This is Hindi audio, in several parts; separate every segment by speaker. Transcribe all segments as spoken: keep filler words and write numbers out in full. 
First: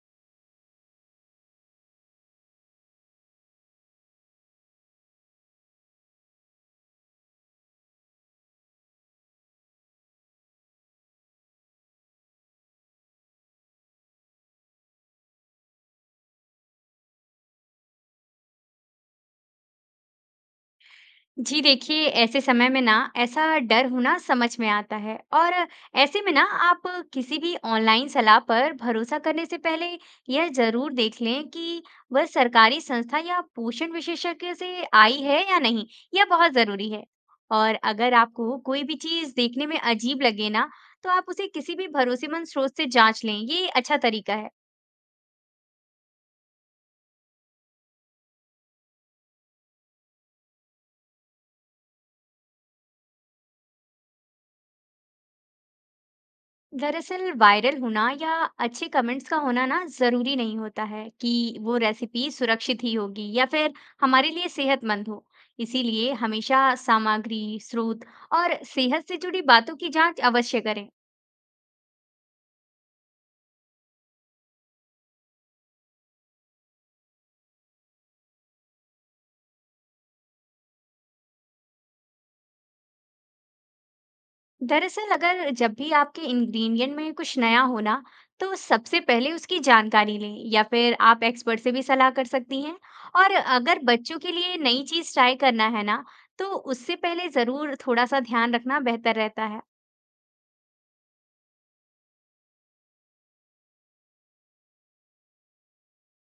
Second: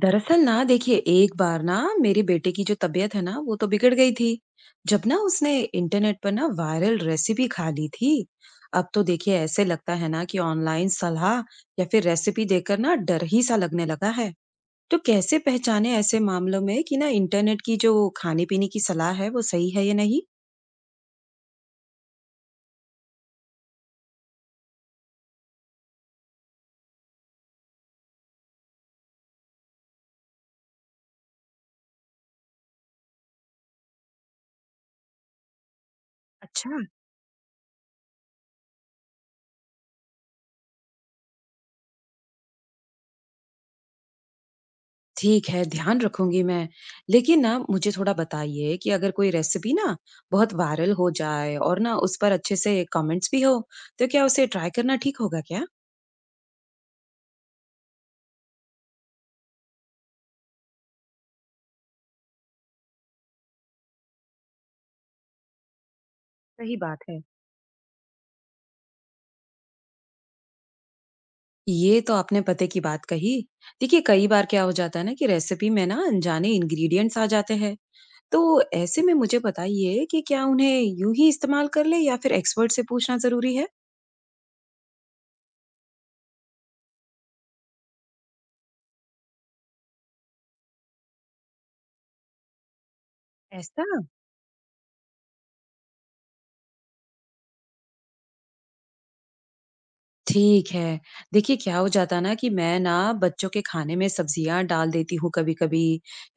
Speaker 1: दरअसल ना देखिए एक बार ना मेरी बेटे की जो तबीयत है ना वो तो बिगड़ गई थी। जब ना उसने इंटरनेट पर ना वायरल रेसिपी खा ली थी। अब तो देखिए ऐसे लगता है ना कि ऑनलाइन सलाह या फिर रेसिपी देखकर ना डर ही सा लगने लगा है। तो कैसे पहचाने ऐसे मामलों में कि ना इंटरनेट की जो खाने पीने की सलाह है वो सही है या नहीं।
Speaker 2: जी देखिए, ऐसे समय में ना ऐसा डर होना समझ में आता है। और ऐसे में ना आप किसी भी ऑनलाइन सलाह पर भरोसा करने से पहले यह ज़रूर देख लें कि वह सरकारी संस्था या पोषण विशेषज्ञ से आई है या नहीं, यह बहुत
Speaker 1: अच्छा।
Speaker 2: ज़रूरी है। और अगर आपको कोई भी चीज़ देखने में अजीब लगे ना, तो आप उसे किसी भी भरोसेमंद स्रोत से जांच लें, ये अच्छा तरीका है।
Speaker 1: ठीक है, ध्यान रखूँगी मैं। लेकिन ना मुझे थोड़ा बताइए कि अगर कोई रेसिपी ना बहुत वायरल हो जाए और ना उस पर अच्छे से कमेंट्स भी हो, तो क्या उसे ट्राई करना ठीक होगा क्या?
Speaker 2: दरअसल वायरल होना या अच्छे कमेंट्स का होना ना जरूरी नहीं होता है कि वो रेसिपी सुरक्षित ही होगी या फिर हमारे लिए सेहतमंद हो। इसीलिए हमेशा
Speaker 1: सही बात है।
Speaker 2: सामग्री स्रोत और सेहत से जुड़ी बातों की जांच अवश्य करें।
Speaker 1: ये तो आपने पते की बात कही। देखिए, कई बार क्या हो जाता है ना कि रेसिपी में ना अनजाने इंग्रीडिएंट्स आ जाते हैं। तो ऐसे में मुझे बताइए कि क्या उन्हें यूँ ही इस्तेमाल कर लें या फिर एक्सपर्ट से पूछना ज़रूरी है?
Speaker 2: दरअसल अगर जब भी आपके इंग्रेडिएंट में कुछ नया हो ना, तो सबसे पहले उसकी जानकारी लें या फिर आप एक्सपर्ट से भी सलाह कर सकती हैं। और अगर
Speaker 1: ऐसा?
Speaker 2: बच्चों के लिए नई चीज ट्राई करना है ना, तो उससे पहले जरूर थोड़ा सा ध्यान रखना बेहतर रहता है।
Speaker 1: ठीक है। देखिए क्या हो जाता है ना कि मैं ना बच्चों के खाने में सब्जियाँ डाल देती हूँ कभी-कभी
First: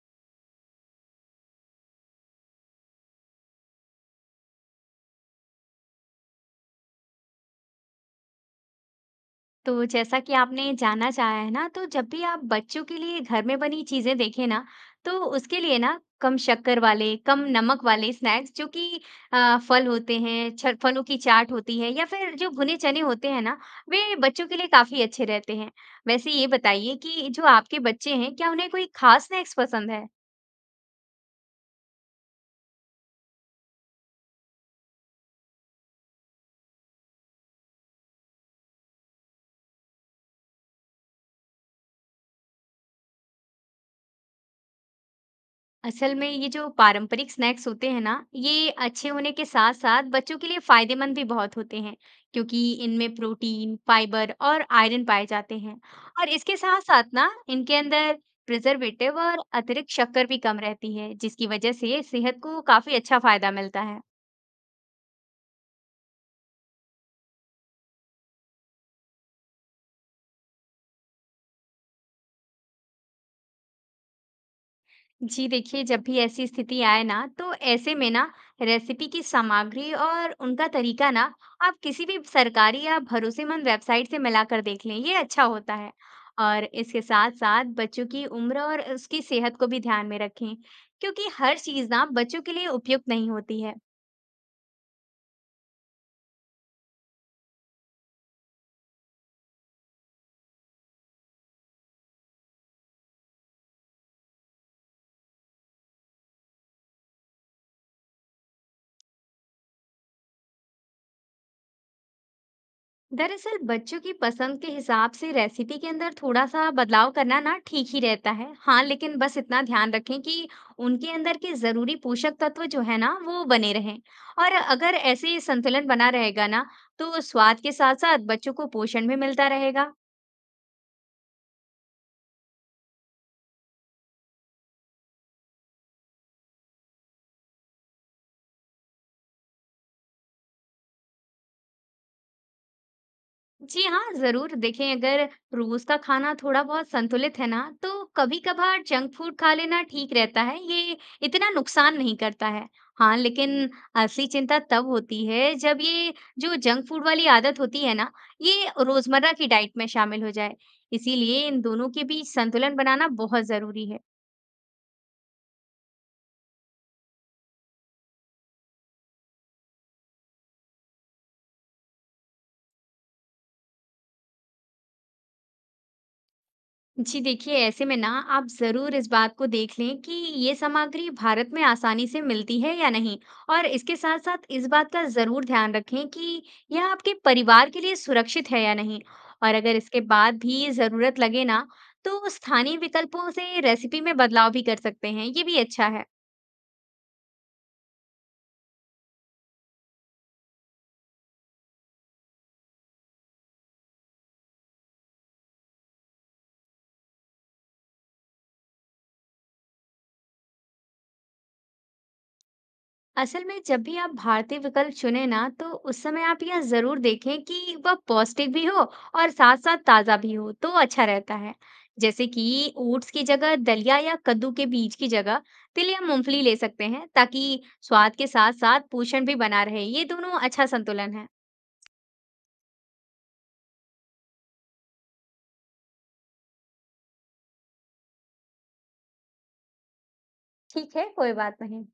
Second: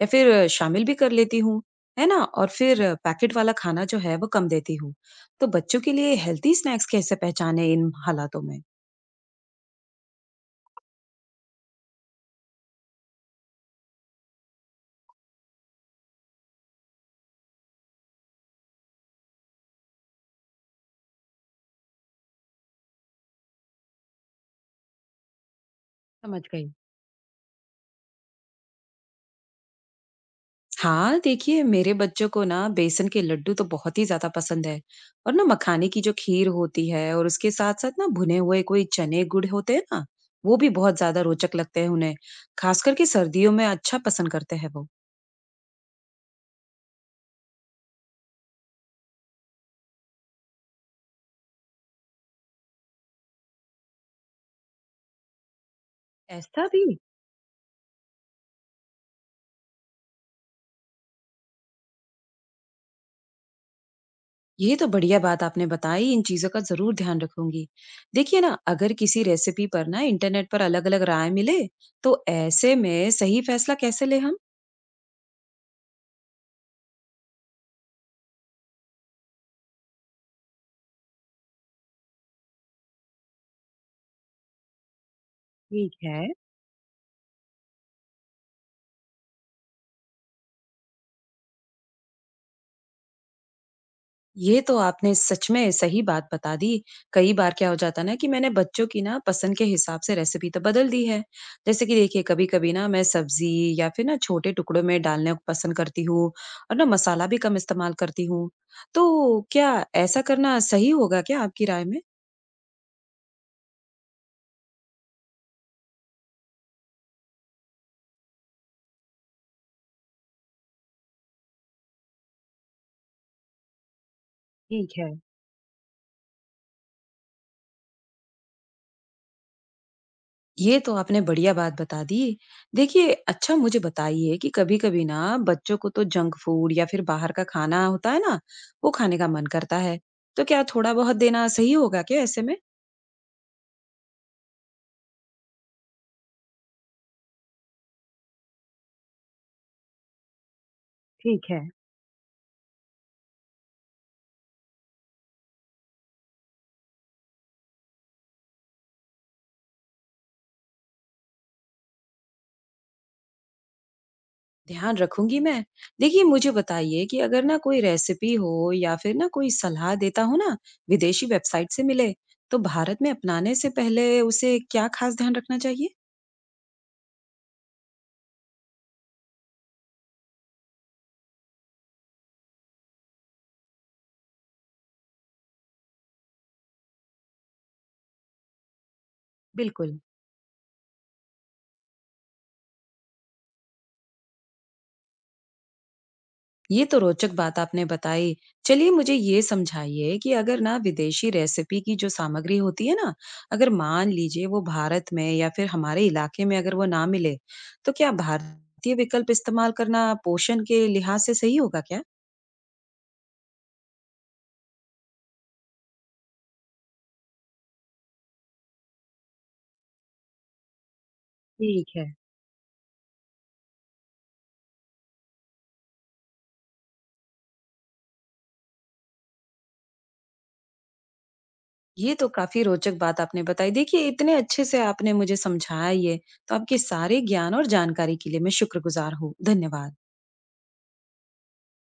Speaker 1: या फिर शामिल भी कर लेती हूँ, है ना? और फिर पैकेट वाला खाना जो है वो कम देती हूँ। तो बच्चों के लिए हेल्दी स्नैक्स कैसे पहचानें इन हालातों में?
Speaker 2: तो जैसा कि आपने जानना चाहा है ना, तो जब भी आप बच्चों के लिए घर में बनी चीज़ें देखें ना, तो उसके लिए ना कम शक्कर वाले, कम नमक वाले स्नैक्स जो कि अ, फल होते हैं, छ फलों की चाट होती है या फिर जो भुने चने होते हैं ना, वे बच्चों के लिए काफ़ी अच्छे रहते हैं। वैसे
Speaker 1: समझ
Speaker 2: ये
Speaker 1: गई।
Speaker 2: बताइए कि जो आपके बच्चे हैं, क्या उन्हें कोई खास स्नैक्स पसंद है?
Speaker 1: हाँ, देखिए मेरे बच्चों को ना बेसन के लड्डू तो बहुत ही ज़्यादा पसंद है। और ना मखाने की जो खीर होती है और उसके साथ-साथ ना भुने हुए कोई चने गुड़ होते हैं ना, वो भी बहुत ज़्यादा रोचक लगते हैं उन्हें। खास करके सर्दियों में अच्छा पसंद करते हैं वो।
Speaker 2: असल में ये जो पारंपरिक स्नैक्स होते हैं ना, ये अच्छे होने के साथ साथ बच्चों के लिए फायदेमंद भी बहुत होते हैं, क्योंकि इनमें प्रोटीन फाइबर और आयरन पाए जाते हैं। और इसके
Speaker 1: ऐसा
Speaker 2: साथ
Speaker 1: भी?
Speaker 2: साथ ना इनके अंदर प्रिजर्वेटिव और अतिरिक्त शक्कर भी कम रहती है जिसकी वजह से सेहत को काफी अच्छा फायदा मिलता है।
Speaker 1: ये तो बढ़िया बात आपने बताई, इन चीजों का जरूर ध्यान रखूंगी। देखिए ना, अगर किसी रेसिपी पर ना इंटरनेट पर अलग अलग राय मिले, तो ऐसे में सही फैसला कैसे ले हम?
Speaker 2: जी देखिए जब भी ऐसी स्थिति आए ना, तो ऐसे में ना रेसिपी की सामग्री और उनका तरीका ना आप किसी भी सरकारी या भरोसेमंद वेबसाइट से मिलाकर देख लें, ये अच्छा होता है।
Speaker 1: ठीक है।
Speaker 2: और इसके साथ साथ बच्चों की उम्र और उसकी सेहत को भी ध्यान में रखें, क्योंकि हर चीज़ ना बच्चों के लिए उपयुक्त नहीं होती है।
Speaker 1: ये तो आपने सच में सही बात बता दी। कई बार क्या हो जाता है ना कि मैंने बच्चों की ना पसंद के हिसाब से रेसिपी तो बदल दी है। जैसे कि देखिए कभी कभी ना मैं सब्जी या फिर ना छोटे टुकड़ों में डालने को पसंद करती हूँ, और ना मसाला भी कम इस्तेमाल करती हूँ। तो क्या ऐसा करना सही होगा क्या आपकी राय में?
Speaker 2: दरअसल बच्चों की पसंद के हिसाब से रेसिपी के अंदर थोड़ा सा बदलाव करना ना ठीक ही रहता है। हाँ, लेकिन बस इतना ध्यान रखें कि उनके अंदर के जरूरी पोषक तत्व जो है ना वो बने रहें। और
Speaker 1: ठीक
Speaker 2: अगर
Speaker 1: है।
Speaker 2: ऐसे संतुलन बना रहेगा ना, तो स्वाद के साथ साथ बच्चों को पोषण भी मिलता रहेगा।
Speaker 1: ये तो आपने बढ़िया बात बता दी। देखिए अच्छा मुझे बताइए कि कभी कभी ना बच्चों को तो जंक फूड या फिर बाहर का खाना होता है ना, वो खाने का मन करता है। तो क्या थोड़ा बहुत देना सही होगा क्या ऐसे में?
Speaker 2: जी हाँ, ज़रूर देखें। अगर रोज़ का खाना थोड़ा बहुत संतुलित है ना, तो कभी-कभार जंक फूड खा लेना ठीक रहता है, ये
Speaker 1: ठीक
Speaker 2: इतना
Speaker 1: है,
Speaker 2: नुकसान नहीं करता है। हाँ, लेकिन असली चिंता तब होती है जब ये जो जंक फूड वाली आदत होती है ना, ये रोज़मर्रा की डाइट में शामिल हो जाए। इसीलिए इन दोनों के बीच संतुलन बनाना बहुत ज़रूरी है।
Speaker 1: ध्यान रखूंगी मैं। देखिए मुझे बताइए कि अगर ना कोई रेसिपी हो या फिर ना कोई सलाह देता हो ना, विदेशी वेबसाइट से मिले, तो भारत में अपनाने से पहले उसे क्या खास ध्यान रखना चाहिए?
Speaker 2: जी देखिए ऐसे में ना आप ज़रूर इस बात को देख लें कि ये सामग्री भारत में आसानी से मिलती है या नहीं। और इसके साथ साथ इस बात का ज़रूर ध्यान रखें कि यह आपके परिवार के लिए सुरक्षित है या नहीं। और अगर
Speaker 1: बिल्कुल।
Speaker 2: इसके बाद भी ज़रूरत लगे ना, तो स्थानीय विकल्पों से रेसिपी में बदलाव भी कर सकते हैं, ये भी अच्छा है।
Speaker 1: ये तो रोचक बात आपने बताई। चलिए मुझे ये समझाइए कि अगर ना विदेशी रेसिपी की जो सामग्री होती है ना, अगर मान लीजिए वो भारत में या फिर हमारे इलाके में अगर वो ना मिले, तो क्या भारतीय विकल्प इस्तेमाल करना पोषण के लिहाज से सही होगा क्या?
Speaker 2: असल में जब भी आप भारतीय विकल्प चुने ना, तो उस समय आप यह जरूर देखें कि वह पौष्टिक भी हो और साथ साथ ताजा भी हो, तो अच्छा रहता है।
Speaker 1: ठीक है।
Speaker 2: जैसे कि ओट्स की जगह दलिया या कद्दू के बीज की जगह तिल या मूंगफली ले सकते हैं ताकि स्वाद के साथ साथ पोषण भी बना रहे, ये दोनों अच्छा संतुलन है।
Speaker 1: ये तो काफी रोचक बात आपने बताई। देखिए इतने अच्छे से आपने मुझे समझाया ये, तो आपके सारे ज्ञान और जानकारी के लिए मैं शुक्रगुजार हूँ। धन्यवाद।
Speaker 2: ठीक है कोई बात नहीं।